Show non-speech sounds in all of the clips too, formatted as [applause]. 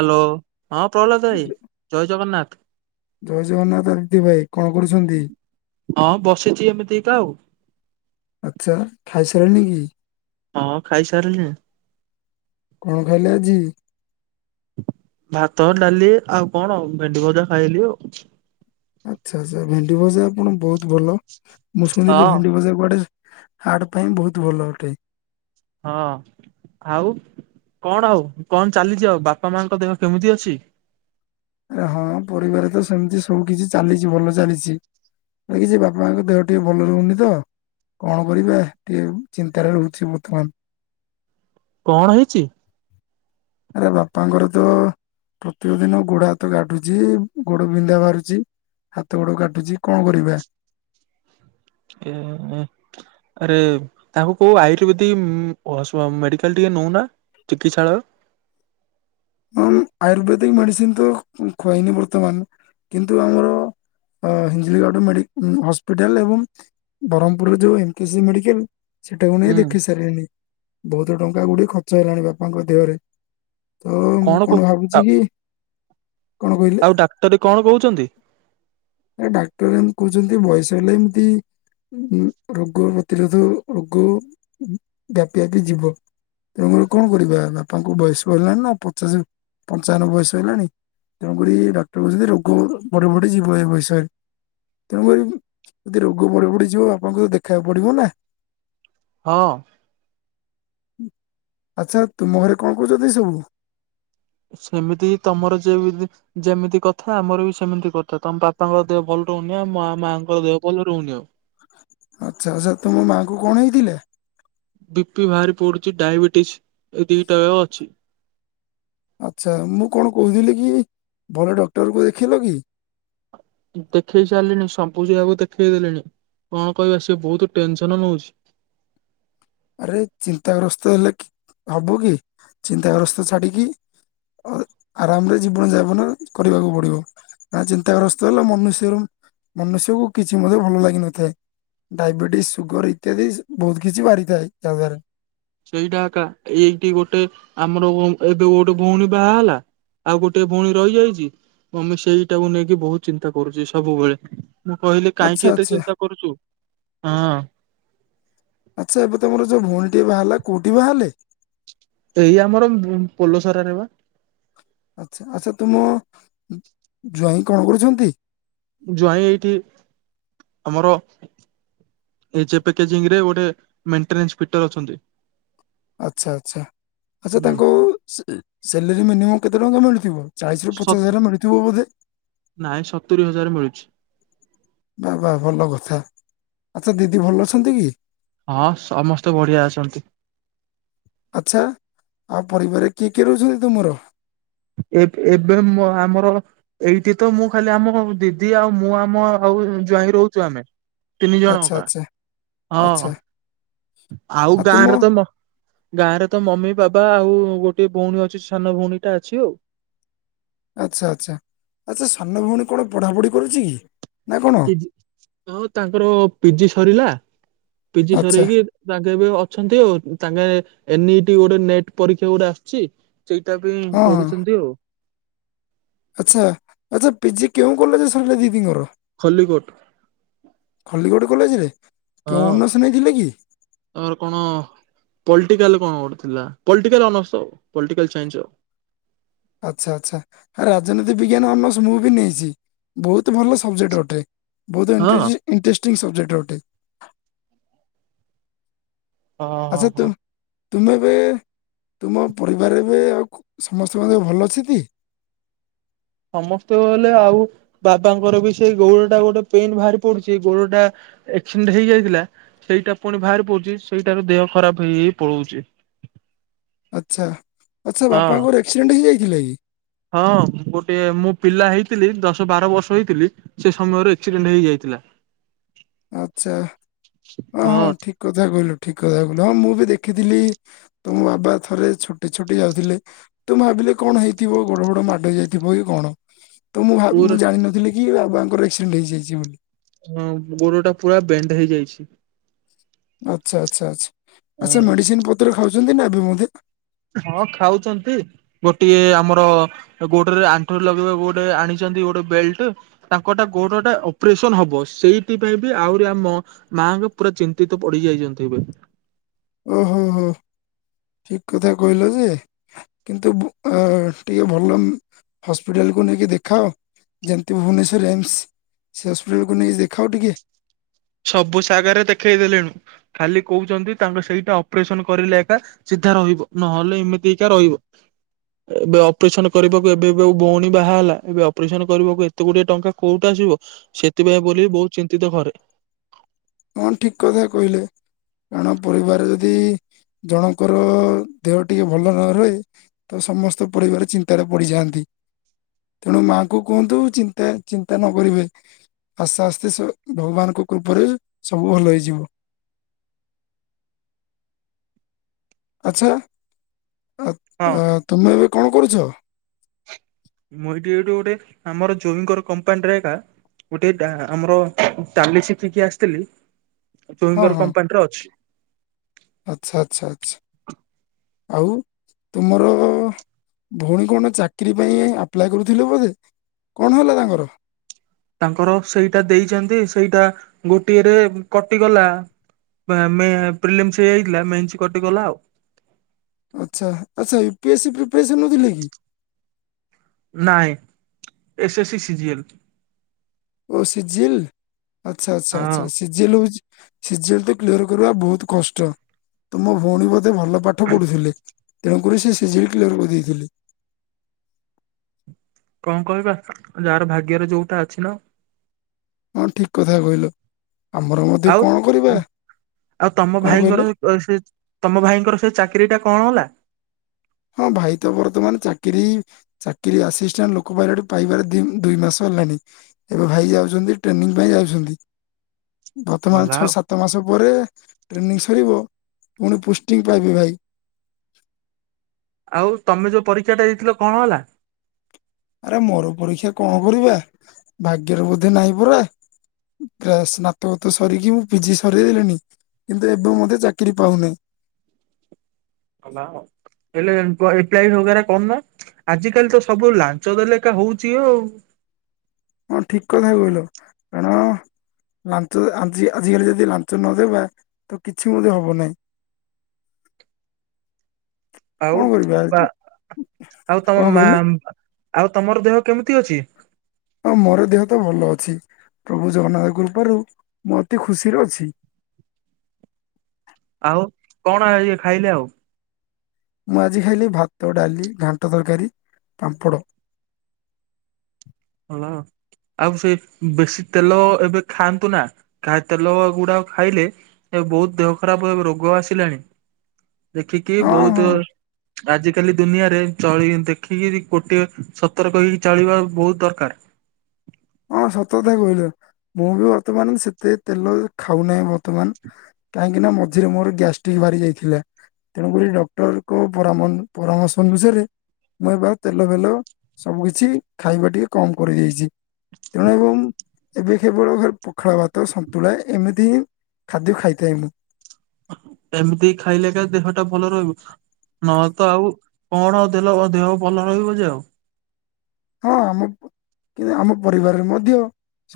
Hello, ହଁ ପ୍ରହ୍ଲାଦ ଭାଇ ଜୟ ଜଗନ୍ନାଥ। ଜୟ ଜଗନ୍ନାଥ ଆଦିତ୍ୟ ଭାଇ, କଣ କରୁଛନ୍ତି? ହଁ ବସିଚି ଏମିତି ଏକା ଆଉ। ଆଚ୍ଛା, ଖାଇସାରିଲେଣିି କି? ହଁ ଖାଇସାରିଲିଣି। କଣ ଖାଇଲେ ଆଜି? ଭାତ, ଡାଲି ଆଉ କଣ ଭେଣ୍ଡି ଭଜା ଖାଇଲି ଆଉ। ଆଚ୍ଛା-ଆଚ୍ଛା ଭେଣ୍ଡି ଭଜା ଆପଣ ବହୁତ୍ ଭଲ, ମୁଁ ଶୁଣିଲି ହଁ। ଭେଣ୍ଡି ଭଜା କୁଆଡେ ହାର୍ଟ ପାଇଁ ବହୁତ୍ ଭଲ ଅଟେ। ହଁ ଆଉ କଣ ଆଉ କଣ ଚାଲିଚି ଆଉ, ବାପା ମାଙ୍କ ଦେହ କେମିତି ଅଛି? ଆରେ ହଁ ପରିବାର ତ ସେମ୍ତି ସବୁ କିଛି ଚାଲିଚି ଭଲ ଚାଲିଚି। ନା କିଛି ବାପା ମାଙ୍କ ଦେହ ଟିକେ ଭଲ ରହୁନି ତ କଣ କରିବା ଟିକେ ଚିନ୍ତାରେ ରହୁଚି ବର୍ତ୍ତମାନ୍। କଣ ହେଇଚି? ଆରେ ବାପାଙ୍କର ତ ପ୍ରତ୍ୟେକ ଦିନ ଗୋଡ ହାତ କଟୁଚି, ଗୋଡ ବିନ୍ଧା ବାହାରୁଚି। ହାତ ଗୋଡ କାଟୁଚି କଣ କରିବା। [inaudible] ଆରେ ତାଙ୍କୁ କୋଉ ଆୟୁର୍ବେଦିକ [unintelligible] ମେଡିକାଲ୍ ଟିକେ ନଉନା। ଚିକିତ୍ସାଳୟ। ହଁ ଆୟୁର୍ବେଦିକ୍ ମେଡିସିନ୍ ତ ଖୁଆଇନି ବର୍ତ୍ତମାନ୍, କିନ୍ତୁ ଆମର ଅ ହିଞ୍ଜିଳିଗଡ ମେଡି ହସ୍ପିଟାଲ୍ ଏବଂ ବ୍ରହ୍ମପୁରରେ ଯୋଉ ଏମ କେ ସିଜି ମେଡିକାଲ୍ ସେଟାକୁ ନେଇ ହୁଁ ଦେଖେଇ ସାରିଲିଣି, ବହୁତ ଟଙ୍କା ଗୁଡିଏ ଖର୍ଚ୍ଚ ହେଲାଣି ବାପାଙ୍କ ଦେହରେ। ତ ମୁଁ କଣ ଭାବୁଚି କି, କଣ କହିଲେ? [unintelligible] କଣ କହୁଚନ୍ତି? ଆ ଡାକ୍ତର ଏମ୍ତି କହୁଚନ୍ତି ଯେ ବୟସ ହେଲେ ଏମ୍ତି ରୋଗ ପ୍ରତିରୋଧ ରୋଗ ବ୍ୟାପି-ବ୍ୟାପି ଯିବ। ତେଣୁକରି କଣ କରିବା ବାପାଙ୍କୁ ବୟସ ହେଲାଣି ନା ପଚାଶ ପଞ୍ଚାବନ ବୟସ ହେଲାଣି। ତେଣୁକରି ଡାକ୍ତର କହୁଚନ୍ତି ରୋଗ ବଢ଼ି-ବଢ଼ି ଯିବ ଏ ବୟସ ରେ। ତେଣୁକରି ଯଦି ରୋଗ ବଢି-ବଢି ଯିବ ବାପାଙ୍କୁ ତ ଦେଖେଇବାକୁ ପଡିବ ନା। ହଁ। ଆଚ୍ଛା ତୁମ ଘରେ କଣ କରୁଛନ୍ତି ଏ ସବୁ। ସେମିତି ହିଁ ତମର ଯେମିତି। ଯେମିତି କଥା ଆମର ବି ସେମିତି କଥା ତମ ବାପାଙ୍କ ଦେହ ଭଲ ରହୁନି ଆଉ ମ ମାଆଙ୍କ ଦେହ ଭଲ ରହୁନି ଆଉ। ଆଚ୍ଛା ଆଛା ତୁମ ମାଆଙ୍କୁ କଣ ହେଇଥିଲା। ବି ପି ଭାରି ପଡୁଛି ଡାଇବେଟିସ ଏଇ ଦିଟା ଅଛି। ଆଚ୍ଛା ମୁଁ କଣ କହୁଥିଲି କି ଭଲ ଡକ୍ଟର କୁ ଦେଖେଇଲ କି? ଦେଖେଇ ସାରିଲିଣି ସବୁ ଜାଗାକୁ ଦେଖେଇ ଦେଲିଣି କଣ କହିବା ସିଏ ବହୁତ ଟେନସନ ନଉଛି। ଆରେ ଚିନ୍ତାଗ୍ରସ୍ତ ହେଲେ ହବ କି ଚିନ୍ତାଗ୍ରସ୍ତ ଛାଡିକି ଆରାମରେ ଜୀବନ ଯାପନ କରିବାକୁ ପଡିବ। ନା ଚିନ୍ତାଗ୍ରସ୍ତ ହେଲା ମନୁଷ୍ୟରୁ ମନୁଷ୍ୟକୁ କିଛି ମଧ୍ୟ ଭଲ ଲାଗିନଥାଏ। ଡାଇବେଟିସ ସୁଗର ଇତ୍ୟାଦି ସେ ବହୁତ କିଛି ବାହାରିଥାଏ ଯାହାଦ୍ୱାରା। ସେଇଟା ଆକା ଏ ଏଇଠି ଗୋଟେ ଆମର ଓ ଏବେ ଗୋଟେ ଭଉଣୀ ବାହା ହେଲା ଆଉ ଗୋଟେ ଭଉଣୀ ରହିଯାଇଛି ମମି ସେଇଟାକୁ ନେଇକି ବହୁତ ଚିନ୍ତା କରୁଚି ସବୁବେଳେ। ମୁଁ କହିଲି ଆଚ୍ଛା କାହିଁକି ଏତେ ଆଚ୍ଛା ଚିନ୍ତା କରୁଚୁ ହଁ। ଆଚ୍ଛା ଏବେ ତମର ଯୋଉ ଭଉଣୀ ଟି ବାହାଲା କୋଉଠି ବାହାଲେ। ଏଇ ଆମର ଭୁ ପୋଲସରା ରେ ବା। ଆଚ୍ଛା ଆଚ୍ଛା ତୁମ ଜ୍ୱାଇଁ କଣ କରୁଛନ୍ତି। ଜ୍ୱାଇଁ ଏଇଠି ଆମର ଏଚେ ପେ କେଜୀଙ୍ଗ ରେ ଗୋଟେ ମେଣ୍ଟେନାନ୍ସ ଫିଟର ଅଛନ୍ତି। ଆଚ୍ଛା ଆଚ୍ଛା ଆଚ୍ଛା ହୁଁ ତାଙ୍କୁ ସେ ସେଲୋରୀ ମିନିମମ୍ କେତେ ତାଙ୍କୁ ଟଙ୍କା ମିଳୁଥିବ। ଚାଳିଶ ରୁ ସ ପଚାଶ ହଜାର ମିଳୁଥିବ ବୋଧେ। ନାଇଁ ସତୁରି ହଜାର ମିଳୁଛି। ବା ବା ଭଲ କଥା ଆଚ୍ଛା ଦିଦି ଭଲ ଅଛନ୍ତି କି? ହଁ ସମସ୍ତେ ବଢିଆ ଅଛନ୍ତି। ଆଚ୍ଛା ଆଉ ପରିବାର କିଏ କିଏ ରହୁଛନ୍ତି ତୁମର। ଏବେ ଏବେ ମୋ ଆମର ଏଇଠି ତ ମୁଁ ଖାଲି ଆମ ଦିଦି ଆଉ ମୁଁ ଆମ ଆଉ ଜ୍ୱାଇଁ ରହୁଛୁ ଆମେ। ତିନି ଆଚ୍ଛା ଜଣଙ୍କା। ଆଚ୍ଛା। ଆଚ୍ଛା ହଁ ଆଉ ଗାଁରେ ତ ମ ଗାଁ ରେ ତ ମମି ବାବା ଆଉ ଗୋଟେ ଭଉଣୀ ଅଛି ସାନ ଭଉଣୀ ଟା ଅଛି ଆଉ। ଆଚ୍ଛା ଆଚ୍ଛା ଆଚ୍ଛା ସାନ ଭଉଣୀ କଣ ପଢାପଢି କରୁଛି କି ନା କଣ। ହଁ ତାଙ୍କର ପି ଜି ସରିଲା ପି ଜି ଆଚ୍ଛା ସରିକି ତାଙ୍କେ ଏ ବି ଅଛନ୍ତି ଆଉ ତାଙ୍କେ ଏନ ଇ ଟି ଗୋଟେ ନେଟ୍ ପରୀକ୍ଷା ଗୋଟେ ଆସଚି ସେଇଟା ପାଇଁ ହଁ ହଁ ପଢୁଛନ୍ତି ଆଉ। ଆଚ୍ଛା ଆଚ୍ଛା ପି ଜି କେଉଁ କଲେଜ୍ ରେ ସରିଲା ଦିଦିଙ୍କର। ଖଲିିକୋଟ୍। ଖଲିକୋଟ କଲେଜରେ କେଉଁ ଅନ୍ନସ ନେଇଥିଲେ କି? ତାଙ୍କର କଣ ପଲିଟିକାଲ କଣ ଗୋଟେ ଥିଲା ପଲିଟିକାଲ ଅନର୍ସ ପଲଟିକାଲ ସାଇନ୍ସ ଆଉ। ଆଚ୍ଛା ଆଚ୍ଛା ରାଜନୀତି ବିଜ୍ଞାନ ଅନସ ମୁଁ ବି ନେଇଛି ବହୁତ ଭଲ ସବଜେକ୍ଟ ଅଟେ। ବହୁତ ହଁ ଇଣ୍ଟରେସ୍ ଇଣ୍ଟ୍ରେଷ୍ଟିଙ୍ଗ ସବଜେକ୍ଟ ଅଟେ। ହଁ ହଁ ଆଛା ତ୍ରୁ ହଁ ତୁମେ ବି ତୁମ ପରିବାରରେ ବି ଆଉ କ ସମସ୍ତଙ୍କ ଦେହ ଭଲ ଅଛି ତି। ସମସ୍ତେ ବୋଲେ ଆଉ ବାବାଙ୍କର ବି ସେ ଗୋଉଡ ଟା ଗୋଟେ ପେନ୍ ବାହାରି ପଡୁଛି ଗୋଡ ଟା ଏକ୍ସିଡେଣ୍ଟ ହେଇଯାଇଥିଲା ସେଇଟା ପୁଣି ବାହାରି ପଡୁଛି ସେଇଟାର ଦେହ ଖରାପ ହେଇ ହେଇ ପଳଉଛି। ଆଚ୍ଛା ଆଚ୍ଛା ବାପାଙ୍କର ଏକ୍ସିଡେଣ୍ଟ ହେଇଯାଇଥିଲା କି? ହଁ ହଁ ଗୋଟେ ମୁଁ ପିଲା ହେଇଥିଲି ଦଶ ବାର ବର୍ଷ ହେଇଥିଲି ସେ ସମୟରେ ଏକ୍ସିଡେଣ୍ଟ ହେଇଯାଇଥିଲା। ଆଚ୍ଛା ହଁ ହଁ ଠିକ୍ କଥା କହିଲ ଠିକ୍ କଥା କହିଲ। ହଁ ମୁଁ ବି ଦେଖିଥିଲି ତମ ବାବା ଥରେ ଛୋଟେଇ ଛୋଟେଇ ଯାଉଥିଲେ। ତ ମୁଁ ଭାବିଲି କଣ ହେଇଥିବ ଗୋଡ ଫୋଡ଼ ମାଡ ହେଇ ଯାଇଥିବ କି କଣ। ତ ମୁଁ ଭାବ ପୁର ମୁଁ ଜାଣିନଥିଲି କି ବାବାଙ୍କର ଆକ୍ସିଡେଣ୍ଟ ହେଇଯାଇଚି ବୋଲି। ହଁ ଗୋଡ ଟା ପୁରା ବେଣ୍ଡ ହେଇଯାଇଚି। ଆଚ୍ଛା ଆଚ୍ଛା ଆଚ୍ଛା। ଆଚ୍ଛା ମେଡିସିନ୍ ପତ୍ର ଖାଉଛନ୍ତି ନା ଏବେ ମଧ୍ୟ? ହଁ ଖାଉଚନ୍ତି ଗୋଟିଏ ଆମର ଗୋଡରେ ଆଣ୍ଠୁ ରେ ଲଗେଇବାକୁ ଗୋଟେ ଆଣିଚନ୍ତି ଗୋଟେ ବେଲ୍ଟ। ତାଙ୍କଟା ଗୋଡ ଟା ଅପରେସନ୍ ହବ। ସେଇଥି ପାଇଁ ବି ଆହୁରି ଆମ ମାଙ୍କ ପୁରା ଚିନ୍ତିତ ପଡି ଯାଇଚନ୍ତି ଏବେ। ଓ ହୋ ହୋ। ଠିକ୍ କଥା କହିଲ ଯେ କିନ୍ତୁ ବୁ ଅ ଟିକେ ଭଲ ହସ୍ପିଟାଲକୁ ନେଇକି ଦେଖାଅ। ଯେମିତି ଭୁବନେଶ୍ୱର ଏମ୍ସ ସେ ହସ୍ପିଟାଲକୁ ନେଇକି ଦେଖାଅ ଟିକେ। ସବୁ ଜାଗରେ ଦେଖେଇ ଦେଲୁଣୁ। ଖାଲି କହୁଛନ୍ତି ତାଙ୍କ ସେଇଟା ଅପରେସନ୍ କରିଲେ ଏକା ସିଧା ରହିବ ନହେଲେ ଏମିତି ହେଇକା ରହିବ। ଏବେ ଅ ଅପରେସନ୍ କରିବାକୁ ଏବେ ଏବେ ଭଉଣୀ ବାହା ହେଲା। ଏବେ ଅପରେସନ୍ କରିବାକୁ ଏତେ ଗୁଡ଼ିଏ ଟଙ୍କା କୋଉଠୁ ଆସିବ। ସେଥିପାଇଁ ବୋଲି ବହୁତ୍ ଚିନ୍ତିତ ଘରେ। ହଁ ଠିକ୍ କଥା କହିଲେ। କାରଣ ପରିବାର ରେ ଯଦି ଜଣଙ୍କର ଦେହ ଟିକେ ଭଲ ନ ରହେ ତ ସମସ୍ତେ ପରିବାର ଚିନ୍ତାରେ ପଡିିଯାଆନ୍ତି। ତେଣୁ ମାଙ୍କୁ କୁହନ୍ତୁ ଚିନ୍ତା ଚିନ୍ତା ନ କରିବେ। ଆସ୍ତେ ଆସ୍ତେ ସ ଭଗବାନଙ୍କ କୃପାରୁ ସବୁ ଭଲ ହେଇଯିବ। ଆଚ୍ଛା ଆ ହଁ। ଆ ତୁମେ ଏବେ କଣ କରୁଛ? ମୁଁ ଏଇଠି ଏଇଠୁ ଗୋଟେ ଆମର ଜୋଇଁଙ୍କର କମ୍ପାନୀରେ ଏକା ଗୋଟେ ଡା ଆମର ଟାଲି ଶିଖିକି ଆସିଥିଲି, ଜ୍ୱାଇଁ ହଁ ଙ୍କର ହଁ କମ୍ପାନୀରେ ଅଛି। ଆଚ୍ଛା ଆଚ୍ଛା ଆଚ୍ଛା। ଆଉ ତୁମର ଭଉଣୀ କଣ ଚାକିରି ପାଇଁ ଆପ୍ଲାଏ କରୁଥିଲୁ ବୋଧେ, କଣ ହେଲା ତାଙ୍କର? ତାଙ୍କର ସେଇଟା ଦେଇଛନ୍ତି ସେଇଟା ଗୋଟିଏରେ କଟିଗଲା। ପେ ମେ ପ୍ରିଲିମ୍ସ୍ ହେଇଯାଇଥିଲା, ମେନ୍ସ୍ କଟିଗଲା ଆଉ। ଆଚ୍ଛା। ଆଚ୍ଛା ୟୁି ପି ଏସି ପ୍ରିପାରେସନ ହଉଥିଲେ କି? ନାଇଁ। S C C G L. ଓ ସିଜିଏଲ୍। ଆଚ୍ଛା ଆଚ୍ଛା ଆଚ୍ଛା। ହଁ ସି ସି ଜି ଏଲ୍ ହଉଚି ସି ଜି ଏଲ୍ ତ କ୍ଲିୟର କରିବା ବହୁତ୍ କଷ୍ଟ। ତମ ଭଉଣୀ ବୋ ଧେ ଭଲ ପାଠ ପଢୁଥିଲେ। ତେଣୁକରି ସେ ସି ଜି ଏଲ୍ କ୍ଲିୟର କରିଦେଇଥିଲେ। କଣ କହିବା ଯାହାର ଭାଗ୍ୟର ଯୋଉଟା ଅଛି ନା। ହଁ ଠିକ୍ କଥା କହିଲ। ଆମର ମଧ୍ୟ ଆଉ କଣ କରିବା। ଆଉ ତମ କଣ କହିଲେ? [unintelligible] ତମ ଭାଇଙ୍କର ସେ ଚାକିରି ଟା କଣ ହେଲା? ହଁ ଭାଇ ତ ବର୍ତ୍ତମାନ ଚାକିରି ଚାକିରି ଆସିଷ୍ଟାଣ୍ଟ ଲୋକ ପାଇଲଟ୍ ପାଇବାର ଦି ଦୁଇ ମାସ ହେଲାଣି। ଏବେ ଭାଇ ଯାଉଚନ୍ତି ଟ୍ରେନିଂ ପାଇଁ ଯାଉଛନ୍ତି। ବର୍ତ୍ତମାନ ଗଲା ଛଅ ଆଉ ସାତ ମାସ ପରେ ଟ୍ରେନିଂ ସରିବ। ପୁଣି ପୋଷ୍ଟିଂ ପାଇବେ ଭାଇ। ଆଉ ତମେ ଯୋଉ ପରୀକ୍ଷା ଟା ଦେଇଥିଲ କଣ ହେଲା? ଆରେ ମୋର ପରୀକ୍ଷା କଣ କରିବା, ଭାଗ୍ୟର ବୋଧେ ନାହିଁ ପରା। କ୍ଲାସ ସ୍ନାତକତା ସରିକି ମୁଁ ପିଜି ସରିଦେଲିଣି। କିନ୍ତୁ ଏବେ ମଧ୍ୟ ଚାକିରି ପାଉନାହିଁ। ତମ ନାଁ କଣ? ହେଲେ ଏପ୍ ହଗରା କରୁନ ଆଜିକାଲି ତ ସବୁ ଲାଞ୍ଚ ଦେଲେ ଲେଖା ହଉଛି ଆଉ ହଁ ଠିକ କଥା କହିଲ କାରଣ ଲାଞ୍ଚ ଆଜି ଆଜିକାଲି ଯଦି ଲାଞ୍ଚ ନଦେବା ତ କିଛି ମଧ୍ୟ ହବ ନାହିଁ। ଆଉ କଣ କରିବା ବା ଆଉ ତମ କଣ ମା କହିଲେ ଆଉ ତମର ଦେହ କେମିତି ଅଛି? ହଁ ମୋର ଦେହ ତ ଭଲ ଅଛି ପ୍ରଭୁ ଜଗନ୍ନାଥଙ୍କ କୃପାରୁ ମୁଁ ଅତି ଖୁସିରେ ଅଛି। ଆଉ କଣ ଇଏ ଖାଇଲେ ଆଉ ମୁଁ ଆଜି ଖାଇଲି ଭାତ ଡାଲି ଘାଣ୍ଟ ତରକାରୀ ପାମ୍ପଡ଼। ହଁ। ଆଉ ସେ ବେଶୀ ତେଲ ଏବେ ଖାଆନ୍ତୁ ନା କା ତେଲ ଗୁଡା ଖାଇଲେ ଏ ବହୁତ ଦେହ ଖରାପ ରୋଗ ଆସିଲାଣି ଦେଖିକି ହଁ ବହୁତ ହଁ ଆଜି କାଲି ଦୁନିଆରେ ଚଳି ଦେଖିକି ଗୋଟିଏ ସତରକ ହେଇକି ଚଳିବା ବହୁତ ଦରକାର। ହଁ ସତକଥା କହିଲେ ମୁଁ ବି ବର୍ତ୍ତମାନ ସେତେ ତେଲ ଖାଉନାହିଁ ବର୍ତ୍ତମାନ। କାହିଁକି ନା ମଝିରେ ମୋର ଗ୍ୟାଷ୍ଟ୍ରିକ ବାହାରି ଯାଇଥିଲା। ତେଣୁକରି ଡକ୍ଟରକ ପାରମନ୍ ପରାମର୍ଶ ଅନୁସାରେ ମୁଁ ଏ ବା ତେଲ ମେଲ ସବୁ କିଛି ଖାଇବା ଟିକେ କମ୍ କରିଦେଇଚି ତେଣୁ ଏବେ କେବଳ ଖା ପଖାଳ ଭାତ ସନ୍ତୁଳା ଏମିତି ହିଁ ଖାଦ୍ୟ ଖାଇଥାଏ ମୁଁ। ଏମିତି ଖାଇଲେ ତ ଦେହଟା ଭଲ ରହିବ। ନ ତ ଆଉ କଣ ଦେଲ ଦେହ ଭଲ ରହିବ ଯେ ଆଉ ହଁ ଆମ କିଏ ଆମ ପରିବାରରେ ମଧ୍ୟ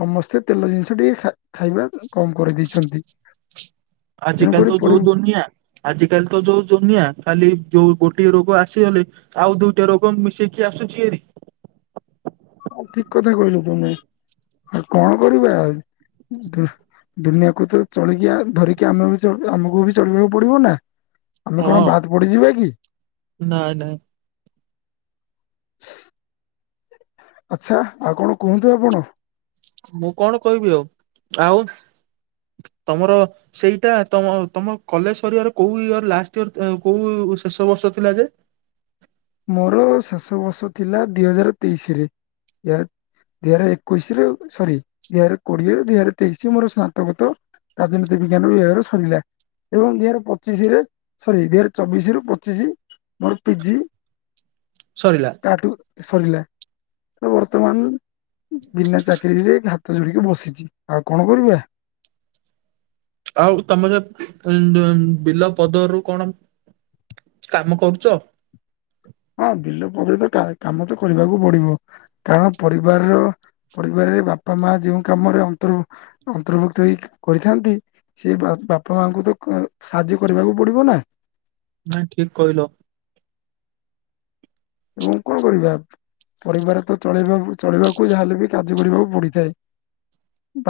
ସମସ୍ତେ ତେଲ ଜିନିଷ ଟିକେ ଖା ଖାଇବା କମ୍ କରି ଦେଇଛନ୍ତି। ଆଜିକାଲି ତ ଯୋଉ ଦୁନିଆ। ଆଜି କାଲି ତ ଯୋଉ ଜୁନିଆ ଖାଲି ଯୋଉ ଗୋଟିଏ ରୋଗ ଆସିଗଲେ ଆଉ ଦୁଇଟା ରୋଗ ମିଶେଇକି ଆସୁଚି ହାରି। ଆଉ ଠିକ୍ କଥା କହିଲ ତୁମେ ଆଉ କଣ କରିବା ଧୁ ଦୁନିଆକୁ ତ ଚଳିକି ଆ ଧରିକି ଆମେ ବି ଚ ଆମକୁ ବି ଚଳିବାକୁ ପଡିବ ନା? ଆମେ କଣ ବାଦ୍ ପଡିଯିବା କି? ନାଇ ନାଇଁ। ଆଚ୍ଛା ଆଉ କଣ କୁହନ୍ତୁ ଆପଣ? ମୁଁ କଣ କହିବି ଆଉ ଆଉ ତମର? ସେଇଟା ତମ ତମ କଲେଜ ସିରିବାର କୋଉ ଇୟର ଲାଷ୍ଟ ଇୟର ତି ଉଁ କୋଉ ଉ ଶେଷ ବର୍ଷ ଥିଲା ଯେ ମୋର ଶେଷ ବର୍ଷ ଥିଲା ଦି ହଜାର ତେଇଶିରେ ୟା ଦି ହଆରେ ଏକୋଇଶିରୁ ସରି ଦି ହଆରେ କୋଡିଏରୁ ଦି ହଜାରେ ତେଇଶ ମୋର ସ୍ନାତକତ। ରାଜନୀତି ବିଜ୍ଞାନ ବିଭାଗରେ ସରିଲା। ଏବଂ ଦି ହାର୍ ପଚିଶିରେ ସରି ଦି ହାର୍ ଚବିଶିରୁ ପଚିଶି ମୋର ପିଜି। ସରିଲା। ଆଠୁ ସରିଲା। ତ ବର୍ତ୍ତମାନ ଉଁ ବିନା ଚାକିରିରେ ହାତ ଯୋଡିକି ବସିଚି ଆଉ କଣ କରିବା? ଆଉ ତମେ ଯ ଉଁ ଦଁ ଉଁ ବିଲ ପଦରୁ କଣ? କାମ କରୁଚ? ହଁ ବିଲ ପଦରରେ ତ କା କାମ ତ କରିବାକୁ ପଡିବ କାରଣ ପରିବାରର ପରିବାରରେ ବାପା ମା ଯେଉଁ କାମରେ ଅନ୍ତର୍ଭୁକ୍ତ ଅନ୍ତର୍ଭୁକ୍ତ ହେଇ କରିଥାନ୍ତି। ସେଇ ବା ବାପା ମାଙ୍କୁ ତ କ ସାହାଯ୍ୟ କରିବାକୁ ପଡିବ ନା ନାଇଁ ଠିକ୍ କଇଲ ଏବଂ କଣ କରିବା ଆପ୍ ପରିବାର ତ ଚଳେଇବାବୁ ଚଳିବାକୁ ଯାହା ହେଲେ ବି କାର୍ଯ୍ୟ କରିବାକୁ ପଡିଥାଏ।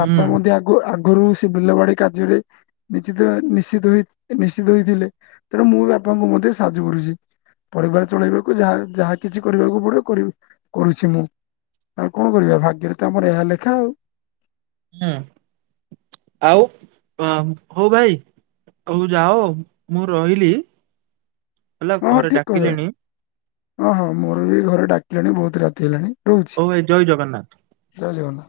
ହୁଁ ମଧ୍ୟ ଆଗୁ ଆଗୁରୁ ସେ ବିଲ ବାଡି କାର୍ଯ୍ୟରେ ନିଚିତ ଭା ନିଷିଧ ହେଇ ନିଷିଧ ହେଇଥିଲେ ତେଣୁ ମୁଁ ବି ବାପାଙ୍କୁ ମଧ୍ୟ ସାହାଯ୍ୟ କରୁଚି। ପରିବାର ଚଳେଇବାକୁ ଯାହା ଯାହା କିଛି କରିବାକୁ ପଡିବ କରିବି କରୁଛି ମୁଁ ଆଉ କଣ କରିବା ଭାଗ୍ୟରେ ତ ଆମର ଏହା ଲେଖା ଆଉ ହୁଁ ଆଉ ଉଁ ହଉ ଭାଇ ଅହୁ ଯାଅ ମୁଁ ରହିଲି ହେଲା ହଁ ହଁ ଘରେ ଠିକ୍ କଦା ଡାକିଲେଣି ହଁ ହଁ ମୋର ବି ଘରେ ଡାକିଲେଣି ବୋହୁତ ରାତି ହେଲାଣି ରହୁଛି ହୋଉ ଭାଇ ଜୟ ଜଗନ୍ନାଥ ଜୟ ଜଗନ୍ନା